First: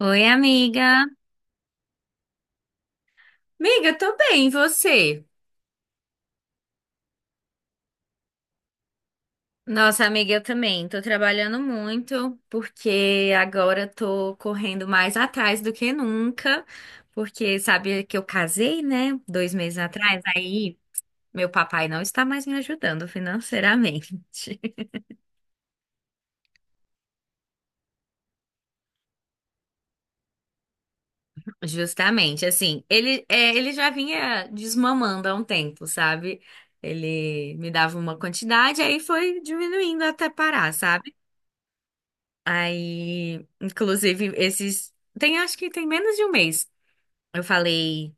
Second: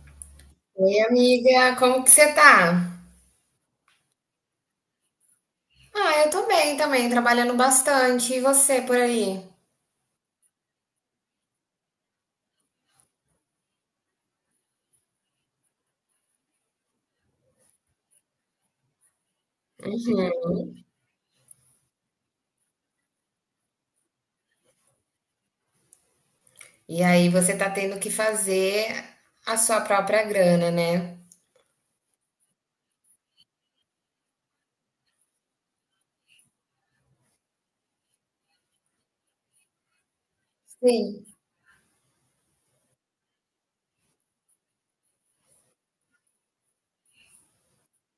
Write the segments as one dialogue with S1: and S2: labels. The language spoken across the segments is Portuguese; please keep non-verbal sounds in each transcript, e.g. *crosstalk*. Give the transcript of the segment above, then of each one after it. S1: Oi,
S2: Oi,
S1: amiga.
S2: amiga, como que você tá?
S1: Amiga, tô bem, e você?
S2: Ah, eu tô bem também, trabalhando bastante. E você por aí?
S1: Nossa, amiga, eu também. Tô trabalhando muito, porque agora tô correndo mais atrás do que nunca, porque sabe que eu casei, né? 2 meses atrás,
S2: Uhum.
S1: aí meu papai não está mais me ajudando financeiramente. *laughs*
S2: E aí você tá tendo que fazer a sua própria grana, né?
S1: Justamente, assim, ele já vinha desmamando há um tempo, sabe? Ele me dava uma quantidade, aí foi diminuindo até parar, sabe?
S2: Sim.
S1: Aí, inclusive, esses. Tem, acho que tem menos de um mês. Eu falei,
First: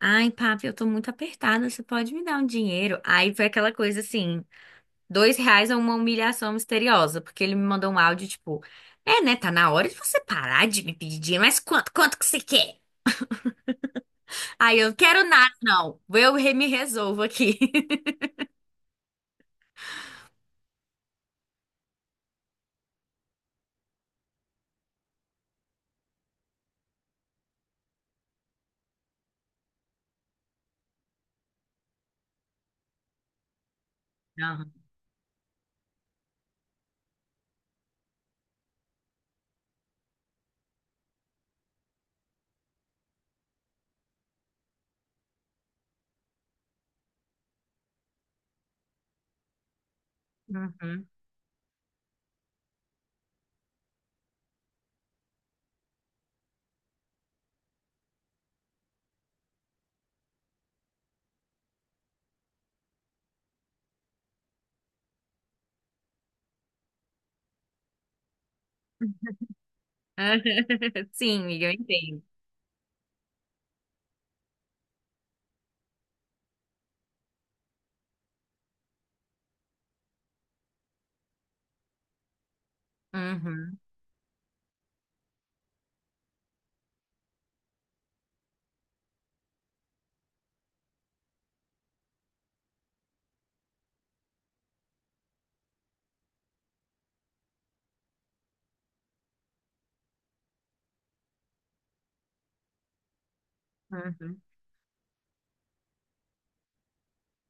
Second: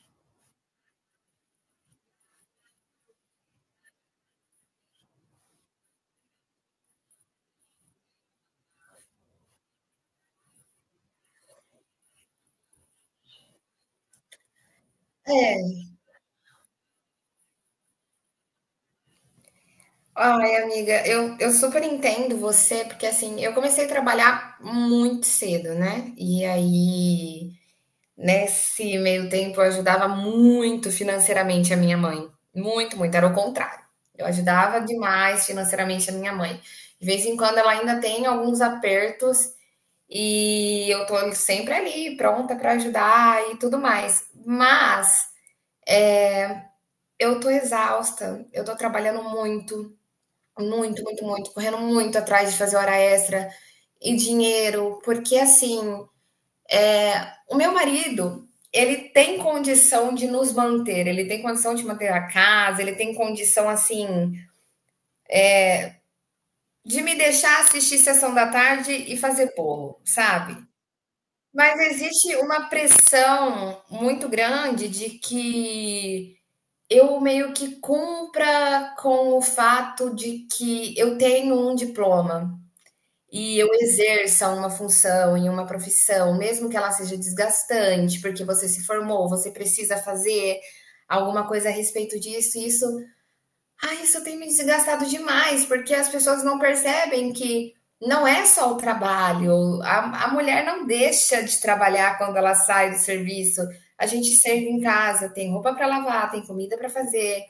S1: ai, papi, eu tô muito apertada, você pode me dar um dinheiro? Aí foi aquela coisa assim, R$ 2 é uma humilhação misteriosa, porque ele me mandou um áudio tipo, né, tá na hora de você parar de me pedir dinheiro, mas quanto que você quer? Aí eu, quero nada,
S2: É.
S1: não, eu me resolvo aqui. *laughs*
S2: Ai, amiga, eu super entendo você, porque assim, eu comecei a trabalhar muito cedo, né? E aí nesse meio tempo, eu ajudava muito financeiramente a minha mãe, muito, muito, era o contrário. Eu
S1: Aham.
S2: ajudava demais financeiramente a minha mãe. De vez em quando ela ainda tem alguns apertos e eu tô sempre ali, pronta para ajudar e tudo mais. Mas eu tô exausta, eu tô trabalhando muito, muito,
S1: Uhum.
S2: muito, muito, correndo muito atrás de fazer hora extra e dinheiro, porque assim, o meu marido, ele tem condição de nos manter, ele tem condição de manter a casa, ele tem condição, assim, de me deixar assistir Sessão da Tarde e fazer bolo, sabe.
S1: *laughs* Sim, amiga, eu
S2: Mas
S1: entendo.
S2: existe uma pressão muito grande de que eu meio que cumpra com o fato de que eu tenho um diploma. E eu
S1: Uhum,
S2: exerça uma função em uma profissão, mesmo que ela seja desgastante, porque você se formou, você precisa fazer alguma coisa a respeito disso, e isso, ah, isso tem me desgastado demais, porque as pessoas não percebem que não é só o trabalho, a mulher não deixa de trabalhar quando ela sai do serviço. A gente
S1: uhum.
S2: serve em casa, tem roupa para lavar, tem comida para fazer,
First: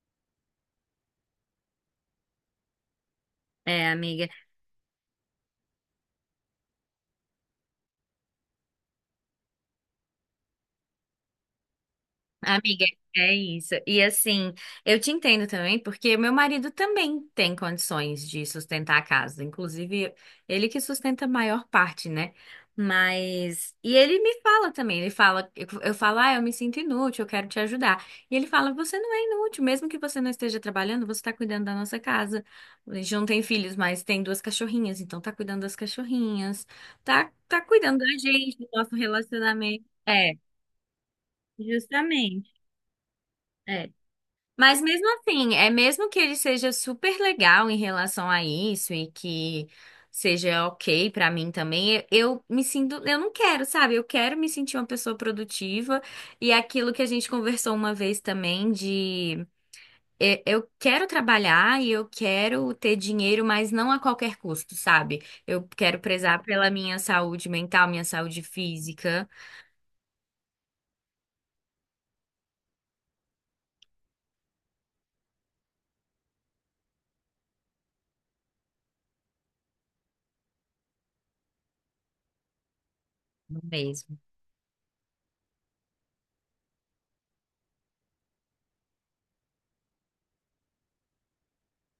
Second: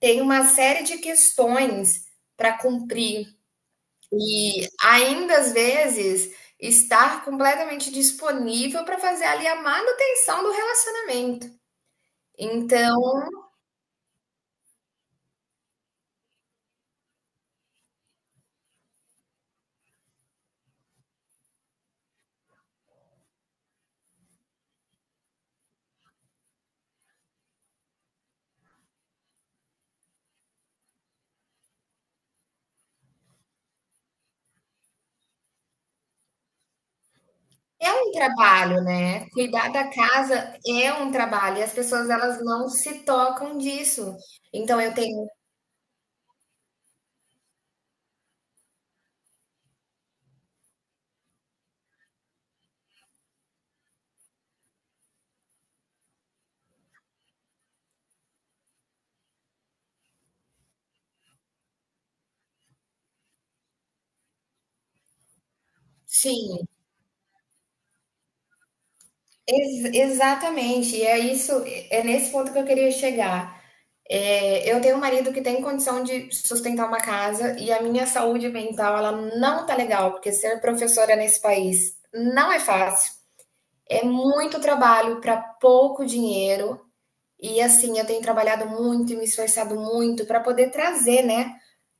S2: tem uma série de questões para cumprir.
S1: É, amiga.
S2: E ainda às vezes estar completamente disponível para fazer ali a manutenção do relacionamento.
S1: Amiga,
S2: Então,
S1: é isso. E assim, eu te entendo também, porque meu marido também tem condições de sustentar a casa. Inclusive, ele que sustenta a maior parte, né? Mas. E ele me fala também, ele fala, eu falo, ah, eu me sinto inútil, eu quero te ajudar. E ele fala, você não é inútil, mesmo que você não esteja trabalhando, você está cuidando da nossa casa. A gente não tem filhos, mas tem duas cachorrinhas, então tá cuidando das cachorrinhas, tá
S2: é
S1: cuidando da
S2: um
S1: gente, do
S2: trabalho,
S1: nosso
S2: né, cuidar
S1: relacionamento.
S2: da
S1: É,
S2: casa é um trabalho e as pessoas elas
S1: justamente.
S2: não se tocam
S1: É.
S2: disso. Então
S1: Mas
S2: eu
S1: mesmo
S2: tenho
S1: assim, é mesmo que ele seja super legal em relação a isso e que seja ok pra mim também, eu me sinto, eu não quero, sabe? Eu quero me sentir uma pessoa produtiva e é aquilo que a gente conversou uma vez também de eu quero trabalhar e eu quero ter dinheiro, mas não a qualquer custo, sabe? Eu quero prezar
S2: sim,
S1: pela minha saúde mental, minha saúde física.
S2: ex exatamente, e é isso, é nesse ponto que eu queria chegar. É, eu tenho um marido que tem condição de sustentar uma casa e a minha saúde mental, ela não tá legal, porque ser professora nesse país não é fácil. É
S1: Mesmo.
S2: muito trabalho para pouco dinheiro. E assim, eu tenho trabalhado muito e me esforçado muito para poder trazer, né,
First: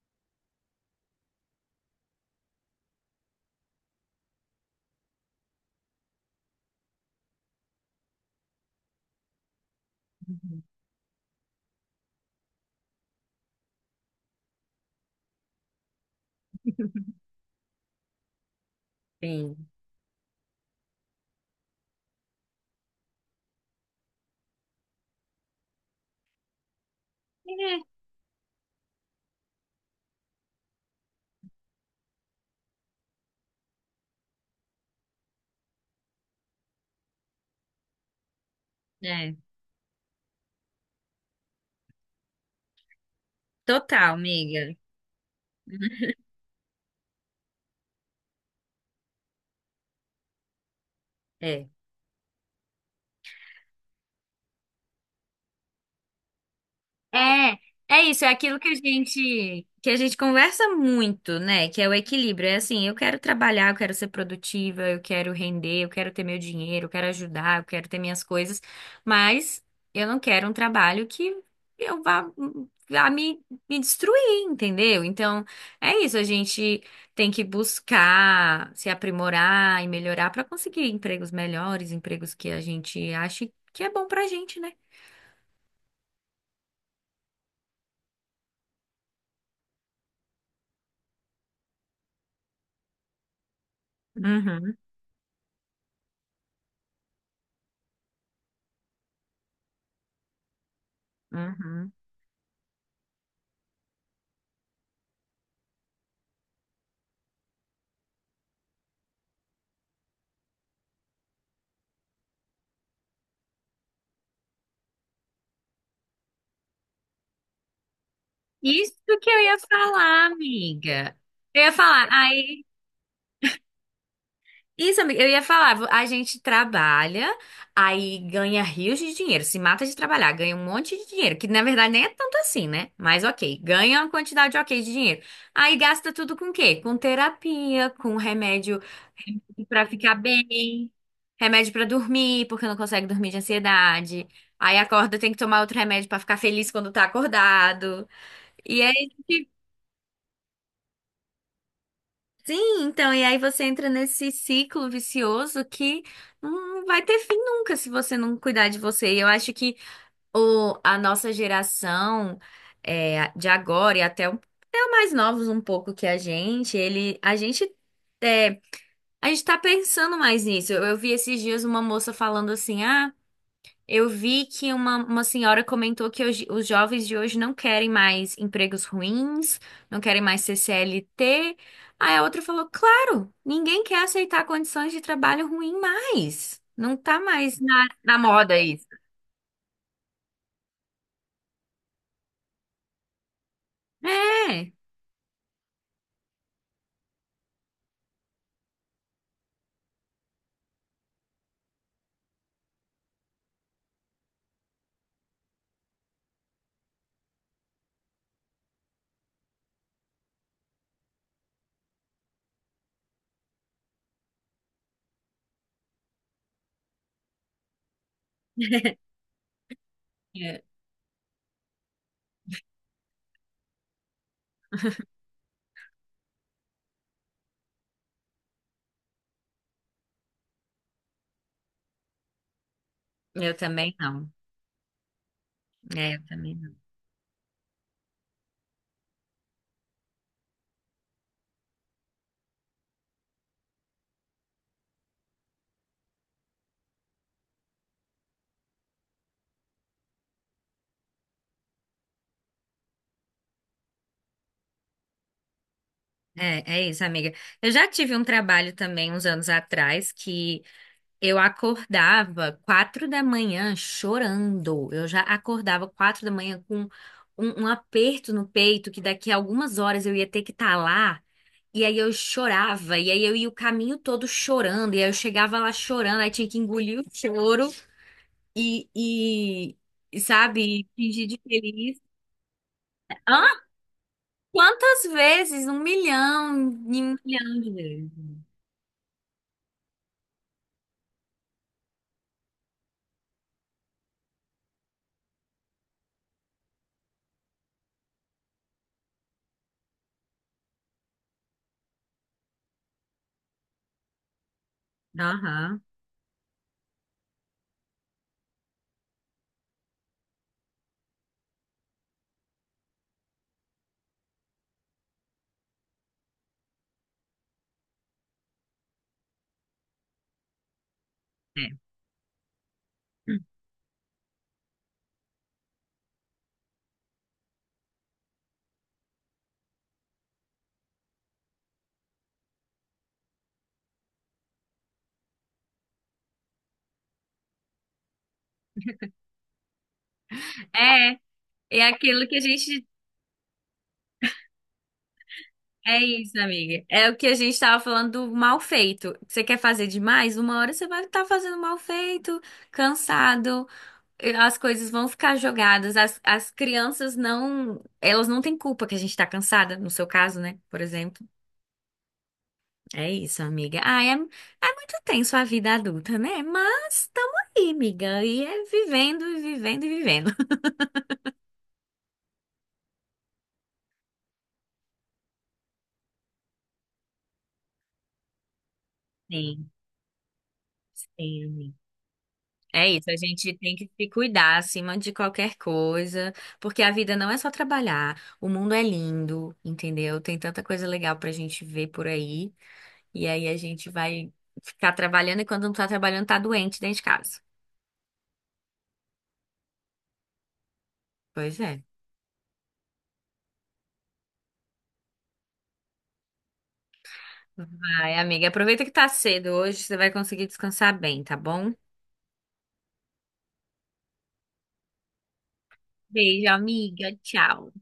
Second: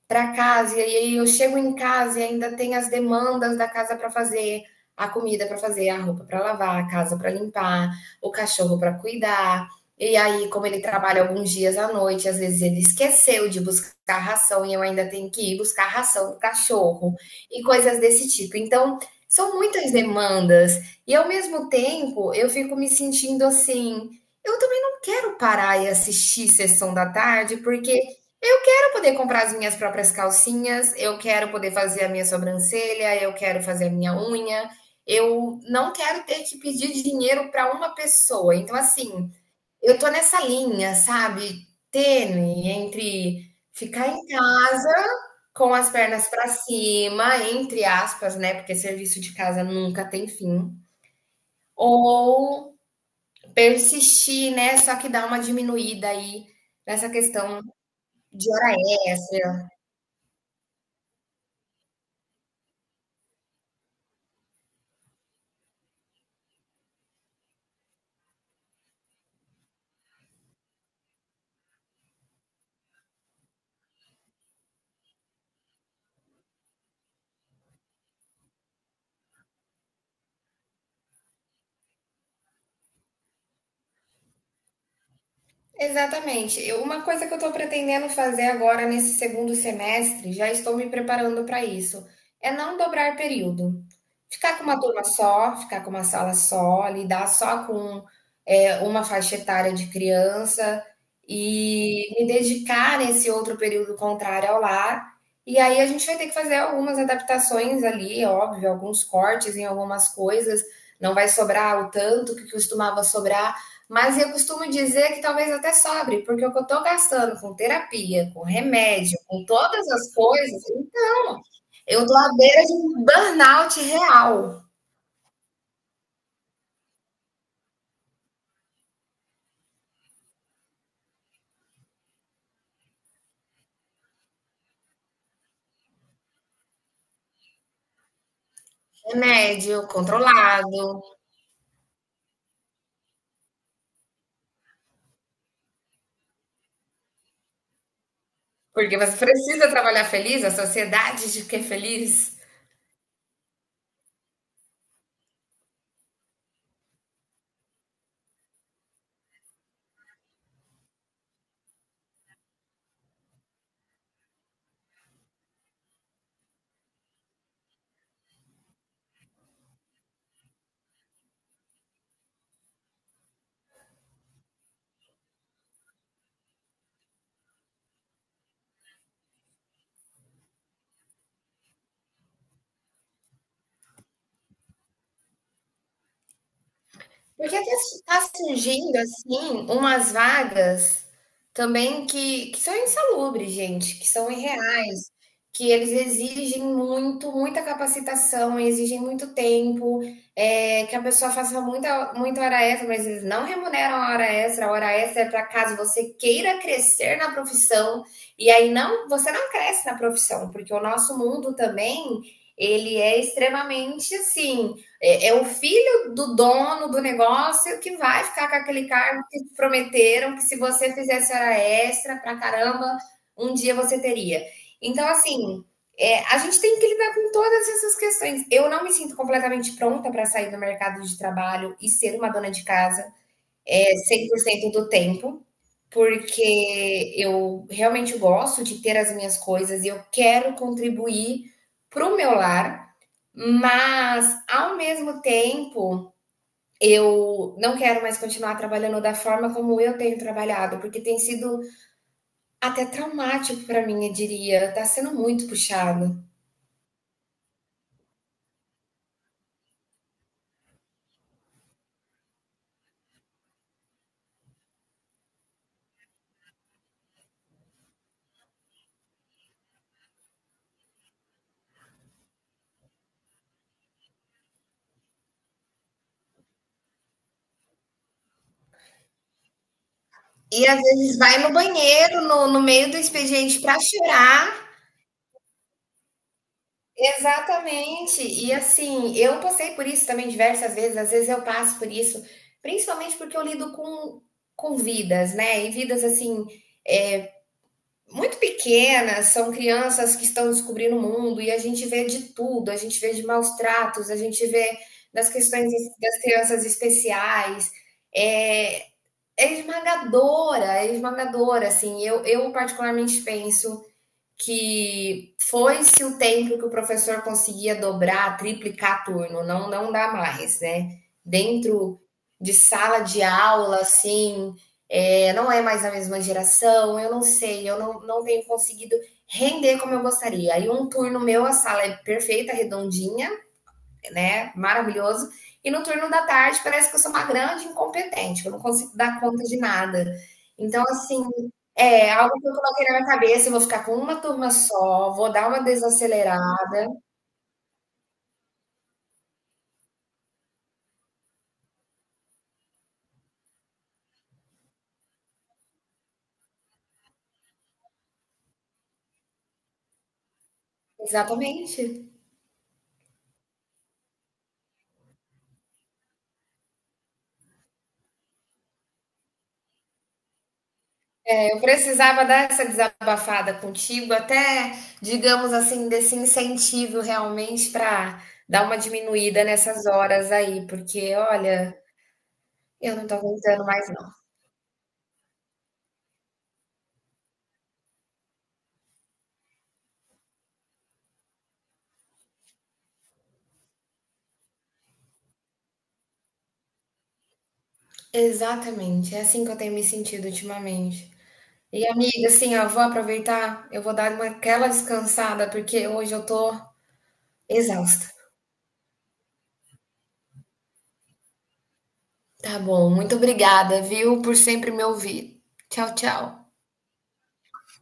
S2: para casa, e aí eu chego em casa e ainda tem as demandas da casa para fazer, a comida para fazer, a roupa para lavar, a casa para limpar, o cachorro para cuidar. E aí, como ele trabalha alguns dias à noite, às vezes ele esqueceu de buscar ração e eu ainda tenho que ir buscar ração do cachorro e coisas desse tipo. Então, são
S1: Sim.
S2: muitas demandas e ao mesmo tempo eu fico me sentindo assim, eu também não quero parar e assistir sessão da tarde porque eu quero poder comprar as minhas próprias calcinhas, eu quero poder fazer a minha sobrancelha, eu quero fazer a minha unha. Eu não quero ter que pedir dinheiro para uma pessoa. Então,
S1: É,
S2: assim,
S1: é.
S2: eu tô nessa linha, sabe, tênue entre ficar
S1: Total,
S2: em
S1: amiga.
S2: casa com as
S1: *laughs*
S2: pernas para cima, entre aspas, né, porque serviço de casa nunca tem fim,
S1: É.
S2: ou persistir, né, só que dá uma diminuída aí nessa
S1: É,
S2: questão
S1: é isso, é
S2: de
S1: aquilo que a
S2: hora extra.
S1: gente que a gente conversa muito, né? Que é o equilíbrio. É assim, eu quero trabalhar, eu quero ser produtiva, eu quero render, eu quero ter meu dinheiro, eu quero ajudar, eu quero ter minhas coisas, mas eu não quero um trabalho que eu vá me destruir, entendeu? Então, é isso, a gente tem que buscar se aprimorar e melhorar para conseguir empregos melhores, empregos que a gente ache que é bom pra gente, né?
S2: Exatamente. Uma coisa que eu estou pretendendo fazer agora nesse segundo semestre, já estou me preparando para isso, é não dobrar período. Ficar com
S1: Uhum,
S2: uma turma só, ficar com uma sala só, lidar só com uma faixa etária de criança
S1: uhum.
S2: e me dedicar nesse outro período contrário ao lar. E aí a gente vai ter que fazer algumas adaptações ali, óbvio, alguns cortes em algumas coisas. Não vai sobrar o tanto que costumava sobrar, mas eu costumo dizer que talvez até sobre, porque o que eu estou gastando com terapia, com
S1: Isso
S2: remédio,
S1: que eu
S2: com
S1: ia
S2: todas as
S1: falar,
S2: coisas,
S1: amiga.
S2: então,
S1: Eu ia
S2: eu
S1: falar,
S2: estou à beira
S1: aí,
S2: de um burnout real.
S1: isso, amiga, eu ia falar, a gente trabalha, aí ganha rios de dinheiro, se mata de trabalhar, ganha um monte de dinheiro, que na verdade nem é tanto assim, né? Mas ok, ganha uma quantidade ok de dinheiro. Aí gasta tudo com o quê? Com terapia, com remédio
S2: Remédio
S1: pra ficar
S2: controlado,
S1: bem, remédio pra dormir, porque não consegue dormir de ansiedade. Aí acorda, tem que tomar outro remédio pra ficar feliz quando tá acordado. E
S2: porque
S1: aí.
S2: você precisa trabalhar feliz, a sociedade de que é feliz.
S1: Sim, então, e aí você entra nesse ciclo vicioso que não vai ter fim nunca se você não cuidar de você. E eu acho que a nossa geração de agora e até, até os mais novos um pouco que a gente, ele, a gente, é, a gente tá pensando mais nisso. Eu vi esses dias uma moça falando assim, ah. Eu vi que uma senhora comentou que hoje, os jovens de hoje não querem mais empregos ruins, não querem mais ser CLT. Aí a outra falou: claro, ninguém quer aceitar condições de trabalho ruim mais. Não tá
S2: Porque
S1: mais na
S2: está
S1: moda isso.
S2: surgindo, assim, umas vagas também que são insalubres, gente, que são
S1: É.
S2: irreais, que eles exigem muito, muita capacitação, exigem muito tempo, que a pessoa faça muita, muita hora extra, mas eles não remuneram a hora extra. A hora extra é para caso você queira crescer na profissão, e aí não, você não cresce na profissão, porque o nosso mundo também, ele é extremamente, assim, é, o filho do dono do negócio que vai ficar com aquele cargo que te prometeram que se
S1: É.
S2: você fizesse hora extra pra caramba, um dia você teria. Então,
S1: *laughs*
S2: assim, a gente tem que lidar com todas essas questões. Eu não me sinto completamente pronta para sair do mercado de trabalho e ser uma dona de casa
S1: Eu também
S2: cem
S1: não.
S2: por cento do tempo,
S1: É, eu também não.
S2: porque eu realmente gosto de ter as minhas coisas e eu quero contribuir para o meu lar, mas ao mesmo tempo eu não quero mais continuar trabalhando da forma como eu tenho trabalhado, porque tem sido até traumático para mim, eu diria. Tá sendo muito puxado.
S1: É, é isso, amiga. Eu já tive um trabalho também uns anos atrás que eu acordava 4 da manhã chorando. Eu já acordava 4 da manhã com um aperto no peito que daqui a algumas horas eu ia ter que estar lá. E aí eu chorava, e aí eu ia o caminho todo chorando, e aí eu chegava lá chorando, aí tinha que engolir o choro e, e
S2: E às
S1: sabe,
S2: vezes
S1: fingir
S2: vai
S1: de
S2: no
S1: feliz.
S2: banheiro, no meio do
S1: Hã?
S2: expediente, para chorar.
S1: Quantas vezes? 1 milhão, e 1 milhão de
S2: Exatamente.
S1: vezes.
S2: E assim, eu passei por isso também diversas vezes, às vezes eu passo por isso, principalmente porque eu lido com vidas, né? E vidas assim muito pequenas, são crianças que estão descobrindo o mundo e a gente vê de tudo, a gente vê de maus tratos, a gente vê das questões
S1: Aham.
S2: das crianças especiais. É, é esmagadora, assim. Eu particularmente penso que foi-se o tempo que o professor conseguia dobrar, triplicar turno, não, não dá mais, né?
S1: É.
S2: Dentro de sala de aula, assim, não é mais a mesma geração, eu não sei, eu não tenho conseguido render como eu gostaria. Aí um turno meu, a sala é perfeita, redondinha, né, maravilhoso. E no turno da tarde parece que eu sou uma grande incompetente, que eu não consigo dar conta de nada. Então,
S1: É,
S2: assim,
S1: é
S2: é
S1: aquilo que
S2: algo
S1: a
S2: que eu
S1: gente.
S2: coloquei na minha cabeça, eu vou ficar com uma turma só, vou dar uma
S1: É isso, amiga.
S2: desacelerada.
S1: É o que a gente estava falando do mal feito. Você quer fazer demais? Uma hora você vai estar fazendo mal feito, cansado, e as coisas vão ficar jogadas. As crianças não. Elas não têm culpa que a gente está cansada, no seu caso, né? Por exemplo.
S2: Exatamente.
S1: É isso, amiga. Ah, é, é muito tenso a vida adulta, né? Mas estamos aí, amiga. E é vivendo, e vivendo, e vivendo.
S2: É, eu precisava dar essa desabafada contigo, até, digamos assim, desse incentivo realmente para dar uma
S1: *laughs*
S2: diminuída
S1: Sim,
S2: nessas horas aí, porque
S1: sim.
S2: olha,
S1: É
S2: eu não
S1: isso,
S2: tô
S1: a gente
S2: aguentando
S1: tem
S2: mais
S1: que se
S2: não.
S1: cuidar acima de qualquer coisa, porque a vida não é só trabalhar. O mundo é lindo, entendeu? Tem tanta coisa legal pra gente ver por aí, e aí a gente vai ficar trabalhando e quando não tá trabalhando tá doente dentro de casa.
S2: Exatamente, é assim que eu tenho me sentido ultimamente.
S1: Pois é.
S2: E amiga, assim, ó, vou aproveitar, eu vou dar uma, aquela descansada, porque hoje eu tô exausta.
S1: Vai, amiga, aproveita que tá cedo hoje, você vai conseguir descansar bem, tá bom?
S2: Tá bom, muito obrigada, viu, por sempre me ouvir. Tchau,
S1: Beijo,
S2: tchau.
S1: amiga. Tchau.